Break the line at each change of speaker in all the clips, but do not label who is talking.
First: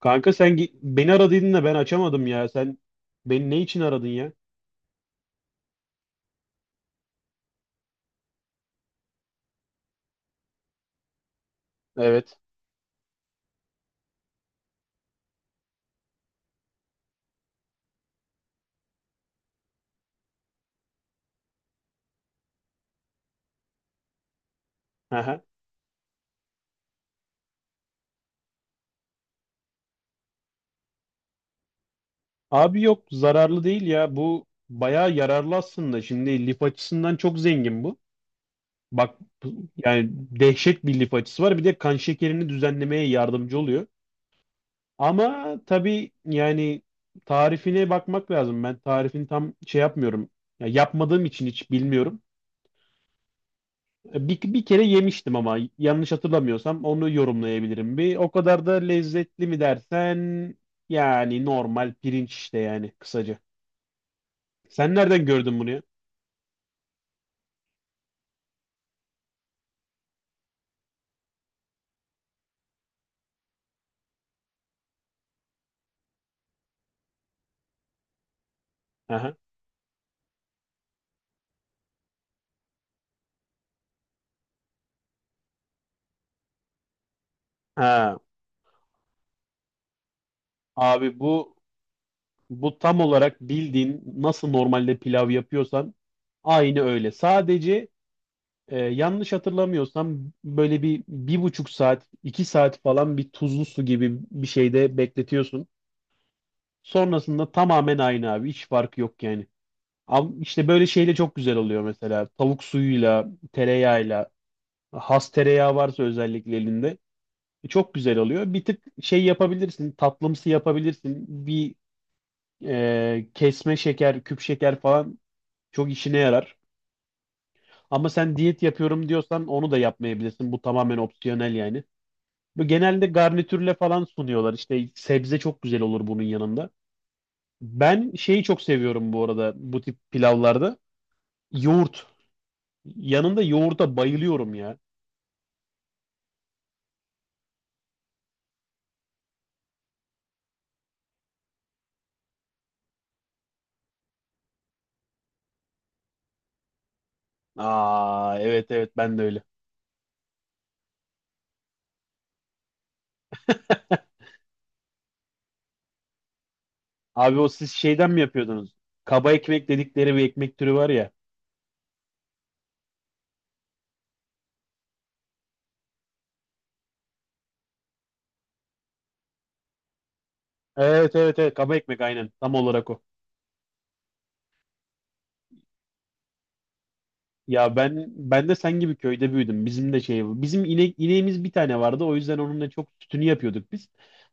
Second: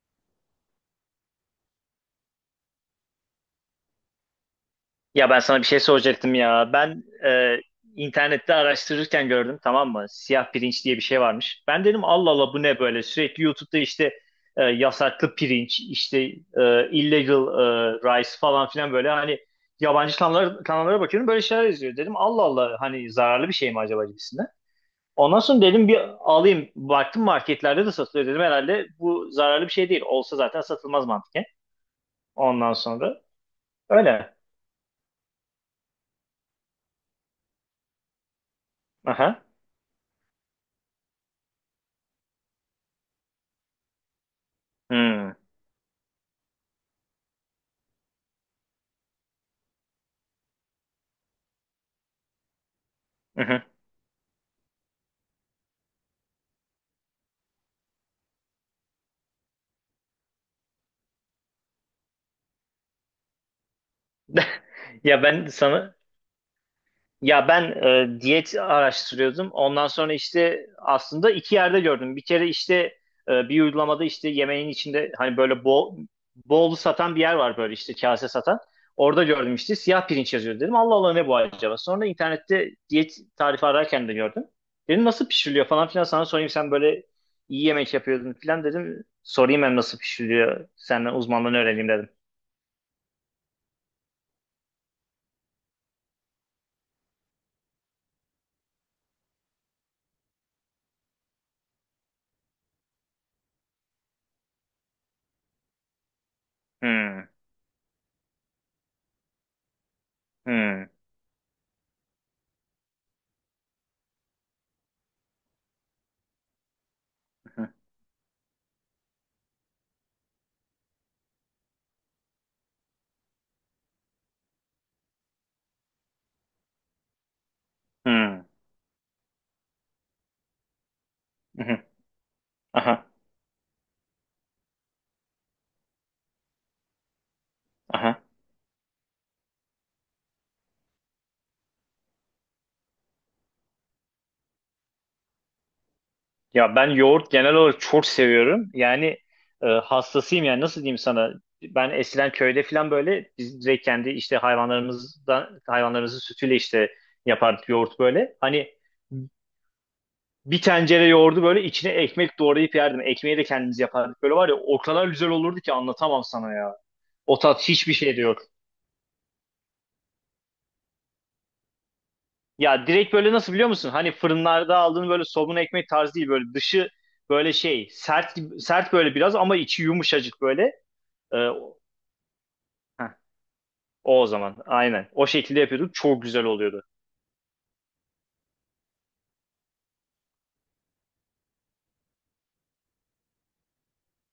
Kanka sen beni aradıydın da ben açamadım ya. Sen beni ne için aradın ya?
Ya ben sana bir şey soracaktım ya. Ben internette araştırırken gördüm, tamam mı? Siyah pirinç diye bir şey varmış. Ben dedim Allah
Evet.
Allah, bu ne böyle? Sürekli YouTube'da işte yasaklı pirinç, işte illegal rice falan filan, böyle hani yabancı kanallara bakıyorum, böyle şeyler yazıyor. Dedim Allah Allah, hani zararlı bir şey mi acaba gibisinden. Ondan
Aha.
sonra dedim bir alayım. Baktım marketlerde de satılıyor, dedim herhalde bu zararlı bir şey değil. Olsa zaten satılmaz mantıken. Ondan
Abi yok,
sonra
zararlı değil ya.
öyle.
Bu bayağı yararlı aslında. Şimdi lif açısından çok zengin bu. Bak
Aha.
yani dehşet bir lif açısı var. Bir de kan şekerini düzenlemeye yardımcı oluyor.
Hmm.
Ama tabii yani tarifine bakmak lazım. Ben tarifini tam şey yapmıyorum. Ya yapmadığım için hiç bilmiyorum. Bir kere yemiştim ama yanlış hatırlamıyorsam onu yorumlayabilirim bir. O kadar da lezzetli mi dersen yani normal pirinç işte, yani kısaca. Sen
Ya
nereden
ben
gördün bunu ya?
sana ya ben e, Diyet araştırıyordum. Ondan sonra işte aslında iki yerde gördüm. Bir kere işte bir uygulamada işte yemeğin içinde, hani böyle bol bol satan bir yer var, böyle işte kase satan. Orada
Aha.
gördüm, işte siyah pirinç yazıyor, dedim. Allah Allah ne bu acaba? Sonra internette diyet tarifi ararken de gördüm. Dedim nasıl pişiriliyor falan filan, sana sorayım, sen böyle iyi yemek
Ha.
yapıyordun filan, dedim. Sorayım hem nasıl pişiriliyor, senden
Abi
uzmanlığını öğreneyim, dedim.
bu tam olarak bildiğin nasıl normalde pilav yapıyorsan aynı öyle. Sadece yanlış hatırlamıyorsam böyle 1,5 saat, 2 saat falan bir tuzlu su gibi bir şeyde bekletiyorsun.
Hmm,
Sonrasında tamamen aynı abi, hiç farkı yok yani. Ama işte böyle
hmm,
şeyle çok güzel oluyor mesela. Tavuk suyuyla, tereyağıyla. Has tereyağı varsa özellikle elinde.
hmm.
Çok güzel oluyor. Bir tık şey yapabilirsin. Tatlımsı yapabilirsin. Bir kesme şeker, küp şeker falan çok işine yarar. Ama sen
Hmm.
diyet yapıyorum diyorsan onu da yapmayabilirsin. Bu tamamen opsiyonel yani.
Hmm.
Bu
Aha,
genelde garnitürle falan sunuyorlar. İşte sebze çok güzel olur bunun yanında. Ben
aha.
şeyi çok seviyorum bu arada bu tip pilavlarda. Yoğurt. Yanında yoğurda bayılıyorum ya.
Ya ben yoğurt genel olarak çok seviyorum. Yani hastasıyım, yani nasıl diyeyim sana? Ben eskiden köyde falan böyle biz direkt kendi işte hayvanlarımızdan, hayvanlarımızın sütüyle işte yapardık yoğurt böyle.
Aa, evet
Hani
evet, ben de öyle.
bir tencere yoğurdu böyle içine ekmek doğrayıp yerdim. Ekmeği de kendimiz yapardık. Böyle var ya, o kadar güzel olurdu ki anlatamam sana ya. O
Abi o
tat
siz
hiçbir
şeyden
şeyde
mi
yok.
yapıyordunuz? Kaba ekmek dedikleri bir ekmek türü var ya.
Ya direkt böyle, nasıl biliyor musun? Hani fırınlarda aldığın böyle somun ekmek tarzı değil, böyle dışı böyle şey sert böyle biraz, ama içi yumuşacık böyle.
Evet
Ee,
evet evet, kaba
o,
ekmek aynen. Tam olarak o.
heh, o zaman aynen o şekilde yapıyorduk, çok güzel oluyordu.
Ya ben de sen gibi köyde büyüdüm. Bizim de şey, bizim ineğimiz bir tane vardı. O yüzden onunla çok sütünü yapıyorduk biz.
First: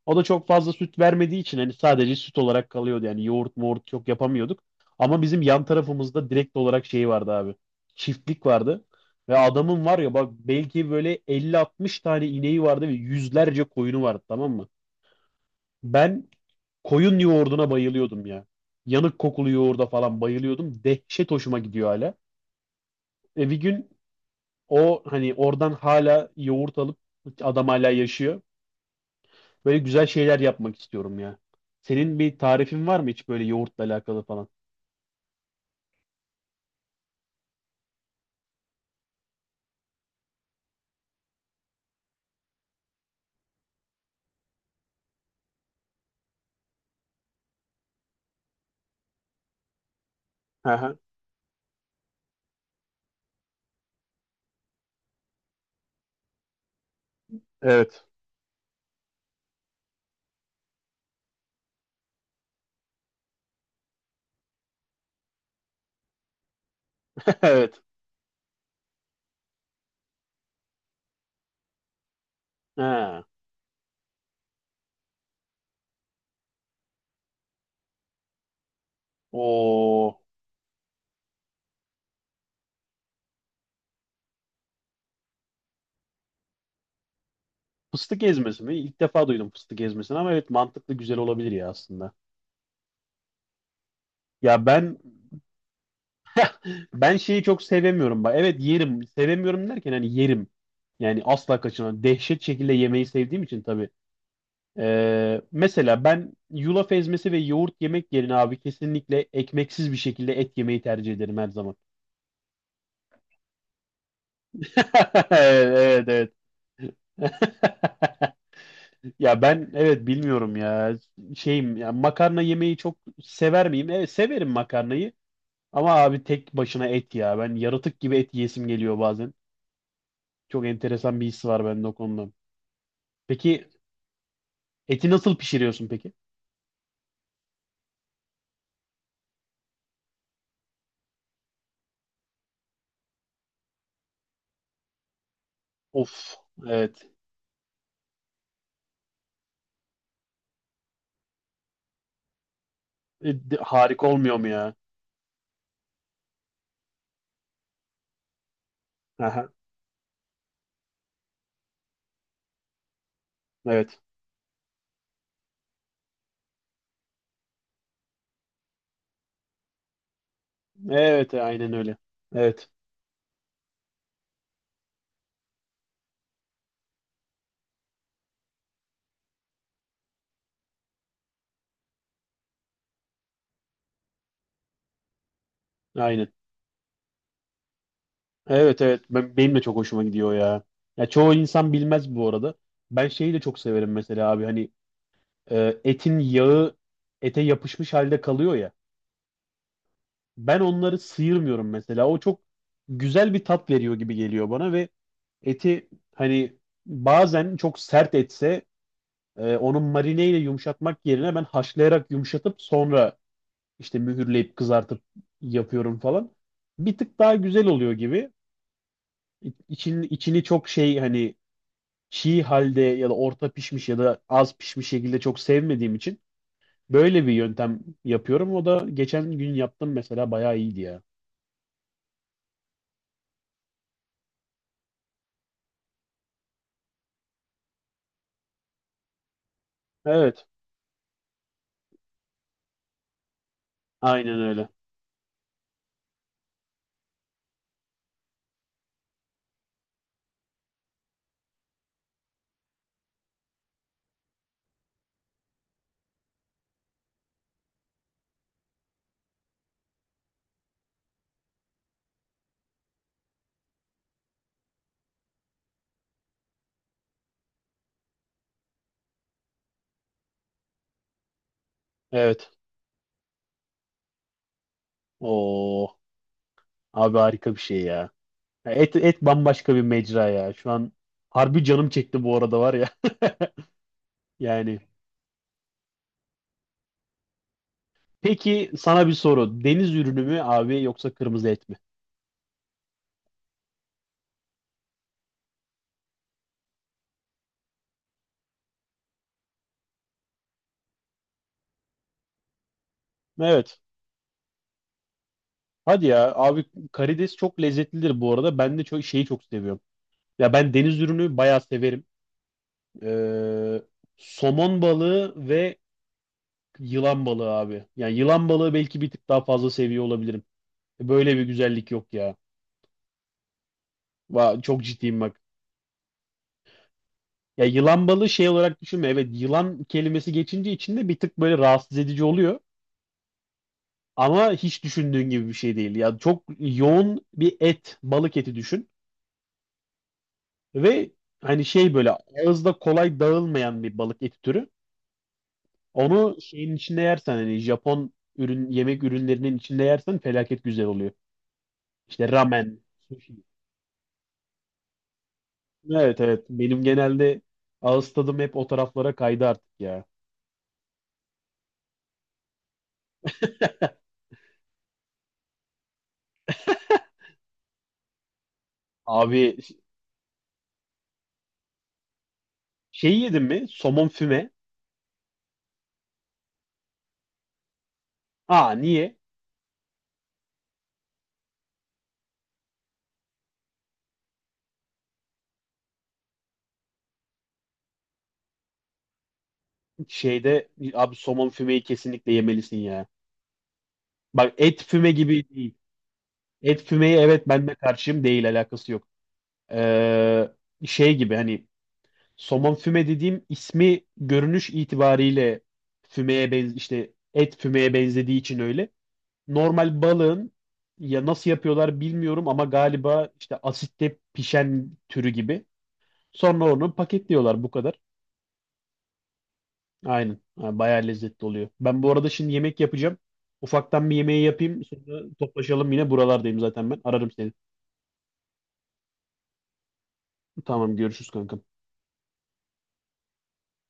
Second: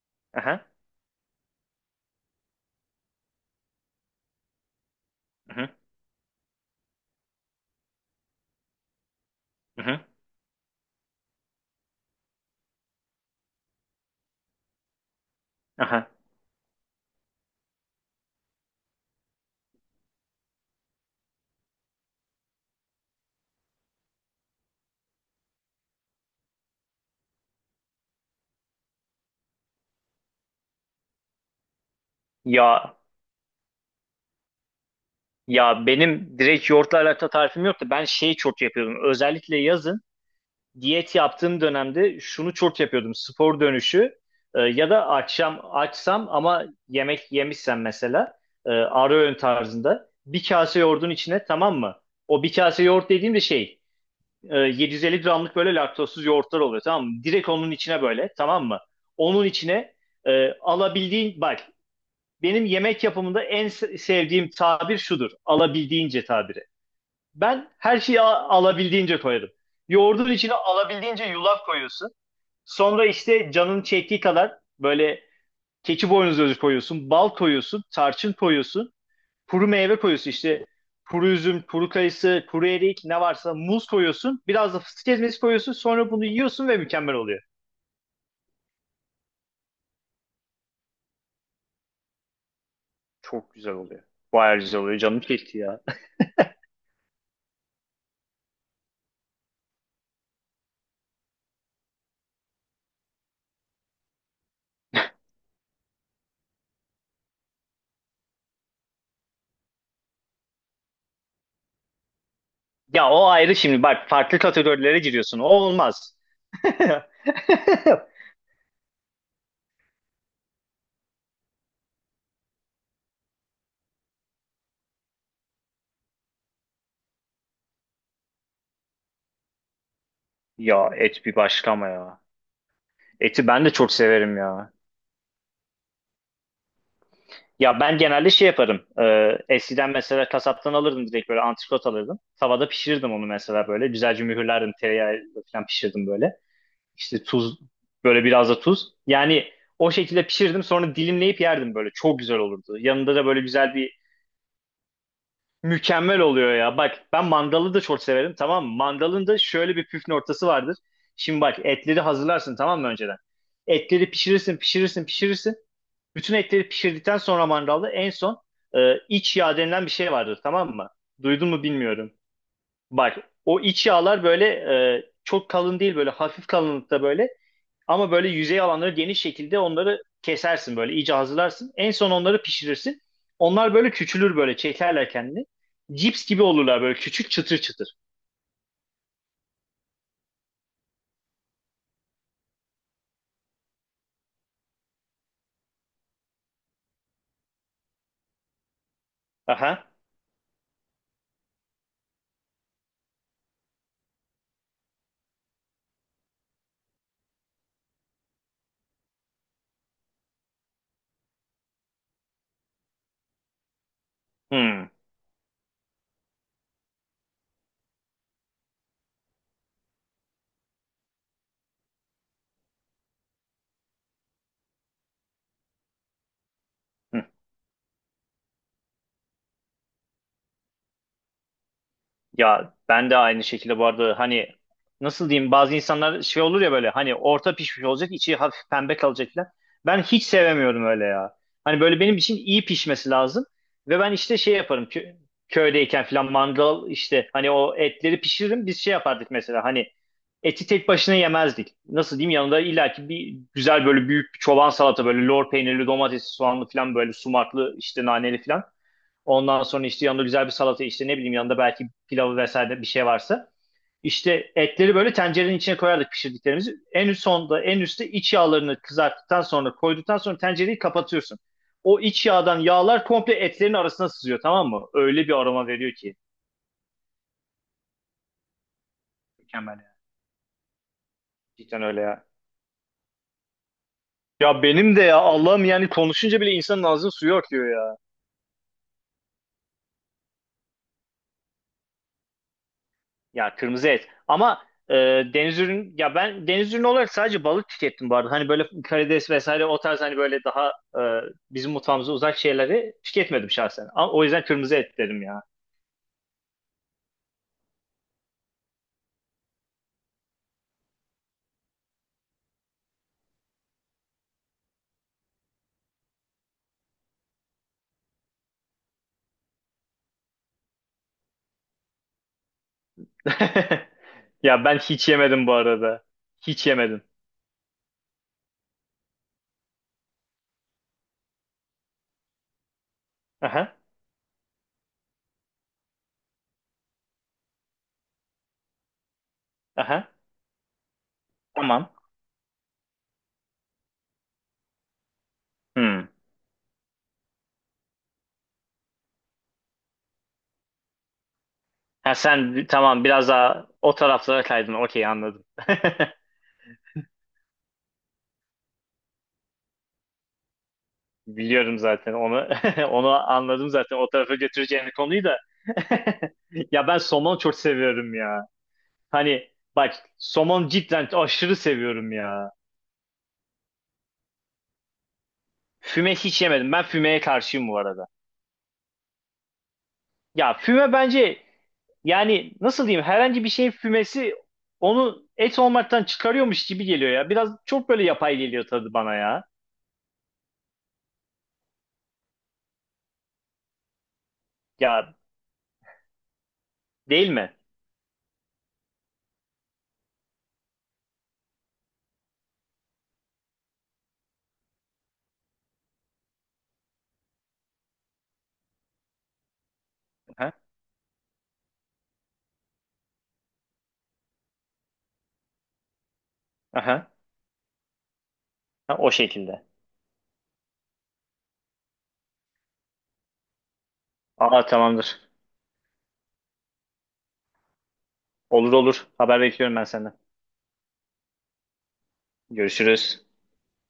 O da çok
Aha,
fazla süt vermediği için hani sadece süt olarak kalıyordu. Yani yoğurt moğurt çok yapamıyorduk. Ama bizim
aha,
yan tarafımızda direkt olarak şey vardı abi. Çiftlik vardı. Ve adamın var
aha,
ya bak, belki böyle 50-60 tane ineği vardı ve yüzlerce koyunu vardı, tamam mı?
aha.
Ben koyun yoğurduna bayılıyordum ya. Yanık kokulu yoğurda falan bayılıyordum. Dehşet hoşuma gidiyor hala. E bir gün o hani oradan hala yoğurt alıp, adam hala yaşıyor. Böyle güzel şeyler yapmak istiyorum ya. Senin bir tarifin
Ya
var mı hiç böyle yoğurtla alakalı falan?
ya benim direkt yoğurtla alakalı tarifim yok da ben şey çok yapıyordum özellikle yazın. Diyet yaptığım dönemde şunu çok yapıyordum. Spor dönüşü ya da akşam açsam ama yemek yemişsem mesela ara öğün tarzında bir kase
Aha,
yoğurdun içine, tamam mı? O bir kase yoğurt dediğim de şey 750 gramlık böyle laktozsuz yoğurtlar oluyor, tamam mı? Direkt onun içine
evet.
böyle, tamam mı? Onun içine alabildiğin bak, benim yemek yapımında en sevdiğim tabir şudur. Alabildiğince tabiri. Ben
Evet.
her şeyi alabildiğince koyarım. Yoğurdun içine alabildiğince yulaf koyuyorsun. Sonra
Ha.
işte canın çektiği kadar böyle keçi boynuzu özü koyuyorsun, bal koyuyorsun, tarçın koyuyorsun, kuru meyve
O
koyuyorsun, işte kuru üzüm, kuru kayısı, kuru erik ne varsa, muz koyuyorsun. Biraz da fıstık ezmesi koyuyorsun. Sonra bunu yiyorsun ve mükemmel oluyor.
fıstık ezmesi mi? İlk defa duydum fıstık ezmesini ama evet, mantıklı, güzel olabilir ya aslında.
Çok güzel oluyor. Bayağı
Ya
güzel oluyor. Canım çekti ya.
ben şeyi çok sevemiyorum bak. Evet yerim. Sevemiyorum derken hani yerim. Yani asla kaçınamam. Dehşet şekilde yemeyi sevdiğim için tabii. Mesela ben yulaf ezmesi ve yoğurt yemek yerine abi kesinlikle ekmeksiz bir şekilde et yemeyi tercih ederim her zaman.
Ya o ayrı şimdi bak, farklı kategorilere giriyorsun. O
Evet evet.
olmaz.
Evet. Ya ben, evet, bilmiyorum ya, şeyim ya, makarna yemeyi çok sever miyim? Evet severim makarnayı ama abi tek başına et, ya ben yaratık gibi et yesim geliyor bazen. Çok
Ya
enteresan
et
bir
bir
his var
başka, ama
bende o
ya.
konuda.
Eti ben
Peki
de çok severim ya.
eti nasıl pişiriyorsun peki?
Ya ben genelde şey yaparım. Eskiden mesela kasaptan alırdım, direkt böyle antrikot alırdım. Tavada pişirirdim onu mesela böyle. Güzelce mühürlerdim, tereyağı falan pişirdim
Of,
böyle.
evet.
İşte tuz, böyle biraz da tuz. Yani o şekilde pişirdim, sonra dilimleyip yerdim böyle. Çok güzel olurdu. Yanında da böyle güzel bir
Harika olmuyor mu ya?
mükemmel oluyor ya. Bak ben mandalı da çok severim, tamam mı? Mandalın da
Aha,
şöyle bir püf noktası vardır. Şimdi bak, etleri hazırlarsın tamam mı önceden?
evet.
Etleri pişirirsin pişirirsin pişirirsin. Bütün etleri pişirdikten sonra mangalda en son iç yağ denilen bir şey vardır, tamam mı?
Evet,
Duydun mu
aynen öyle.
bilmiyorum.
Evet,
Bak, o iç yağlar böyle çok kalın değil, böyle hafif kalınlıkta böyle, ama böyle yüzey alanları geniş şekilde onları kesersin, böyle iyice hazırlarsın. En son onları pişirirsin. Onlar böyle küçülür, böyle çekerler kendini. Cips
aynen.
gibi olurlar, böyle küçük çıtır çıtır.
Evet, evet. Ben, de çok hoşuma gidiyor ya. Ya çoğu insan bilmez bu arada. Ben şeyi de çok severim mesela abi. Hani etin yağı ete yapışmış halde kalıyor ya.
Aha.
Ben onları sıyırmıyorum mesela. O çok güzel bir tat veriyor gibi geliyor bana. Ve eti hani bazen çok sert etse onu marineyle yumuşatmak yerine ben haşlayarak yumuşatıp sonra işte mühürleyip
Hmm.
kızartıp yapıyorum falan. Bir tık daha güzel oluyor gibi. İçini çok şey hani, çiğ halde ya da orta pişmiş ya da az pişmiş şekilde çok sevmediğim için böyle bir yöntem yapıyorum. O da geçen gün yaptım mesela, bayağı iyiydi ya.
Ya ben de aynı şekilde bu arada, hani nasıl diyeyim, bazı insanlar şey olur ya, böyle hani orta pişmiş olacak, içi hafif pembe kalacak falan. Ben hiç
Evet.
sevemiyorum öyle ya. Hani böyle benim için iyi pişmesi lazım. Ve ben işte
Aynen
şey
öyle.
yaparım, köydeyken falan mandal, işte hani o etleri pişiririm, biz şey yapardık mesela, hani eti tek başına yemezdik. Nasıl diyeyim, yanında illaki bir güzel böyle büyük bir çoban salata, böyle lor peynirli, domatesli, soğanlı falan, böyle sumaklı, işte naneli falan. Ondan sonra işte yanında güzel bir salata, işte ne bileyim, yanında belki pilavı vesaire bir şey varsa. İşte etleri böyle tencerenin içine koyardık pişirdiklerimizi. En üst sonda en üstte iç yağlarını kızarttıktan sonra, koyduktan sonra tencereyi kapatıyorsun. O iç
Evet.
yağdan yağlar komple etlerin arasına sızıyor, tamam mı? Öyle bir aroma veriyor
Oo,
ki.
abi harika bir şey ya. Ya et bambaşka
Mükemmel
bir
ya.
mecra ya. Şu an harbi
Cidden
canım
öyle
çekti
ya.
bu arada var ya.
Ya
Yani.
benim de, ya Allah'ım, yani konuşunca bile insanın ağzının suyu akıyor ya.
Peki sana bir soru. Deniz ürünü mü abi yoksa kırmızı et mi?
Ya kırmızı et. Ama e, deniz ürün ya ben deniz ürünü olarak sadece balık tükettim bu arada. Hani böyle karides vesaire o tarz, hani böyle daha e, bizim mutfağımıza uzak şeyleri tüketmedim
Evet.
şahsen. Ama o yüzden kırmızı et dedim ya.
Hadi ya abi, karides çok lezzetlidir bu arada. Ben de çok şeyi çok seviyorum. Ya ben deniz ürünü bayağı severim. Ee, Somon balığı ve yılan balığı abi. Yani yılan balığı belki bir tık daha fazla seviyor olabilirim. Böyle bir güzellik yok ya. Va,
Ya ben
çok
hiç
ciddiyim bak.
yemedim bu arada. Hiç yemedim.
Ya yılan balığı şey olarak düşünme. Evet, yılan kelimesi geçince içinde bir tık böyle rahatsız edici oluyor.
Aha,
Ama hiç düşündüğün gibi bir şey değil. Ya çok yoğun bir et, balık eti düşün.
aha.
Ve hani
Tamam.
şey, böyle ağızda kolay dağılmayan bir balık eti türü.
Hmm.
Onu şeyin içinde yersen hani Japon ürün, yemek ürünlerinin içinde yersen felaket güzel oluyor.
Ha
İşte
sen
ramen,
tamam, biraz
sushi.
daha o taraflara kaydın. Okey, anladım.
Evet evet. Benim genelde ağız tadım hep o taraflara kaydı artık ya.
Biliyorum zaten onu. Onu anladım zaten. O tarafa götüreceğini konuyu da. Ya ben somon çok seviyorum ya.
Abi
Hani bak somon cidden aşırı seviyorum ya.
şey yedin mi? Somon füme.
Füme hiç yemedim. Ben fümeye karşıyım bu arada.
Aa, niye?
Ya füme bence, yani nasıl diyeyim, herhangi bir şeyin fümesi onu et olmaktan çıkarıyormuş gibi geliyor ya. Biraz çok böyle yapay geliyor tadı bana ya.
Şeyde abi, somon fümeyi kesinlikle yemelisin ya. Bak et füme
Ya,
gibi değil. Et fümeyi,
değil
evet,
mi?
ben de karşıyım, değil, alakası yok. Ee, Şey gibi hani, somon füme dediğim ismi görünüş itibariyle fümeye işte et fümeye benzediği için öyle. Normal balığın
Aha,
ya, nasıl yapıyorlar bilmiyorum ama galiba işte asitte pişen türü gibi. Sonra onu
aha.
paketliyorlar, bu kadar.
Ha, o şekilde.
Aynen. Ha, bayağı lezzetli oluyor. Ben bu arada şimdi yemek yapacağım. Ufaktan bir yemeği
Aa,
yapayım. Sonra
tamamdır.
toplaşalım, yine buralardayım zaten ben. Ararım seni.
Olur olur. Haber bekliyorum ben senden.
Tamam, görüşürüz kankam.
Görüşürüz.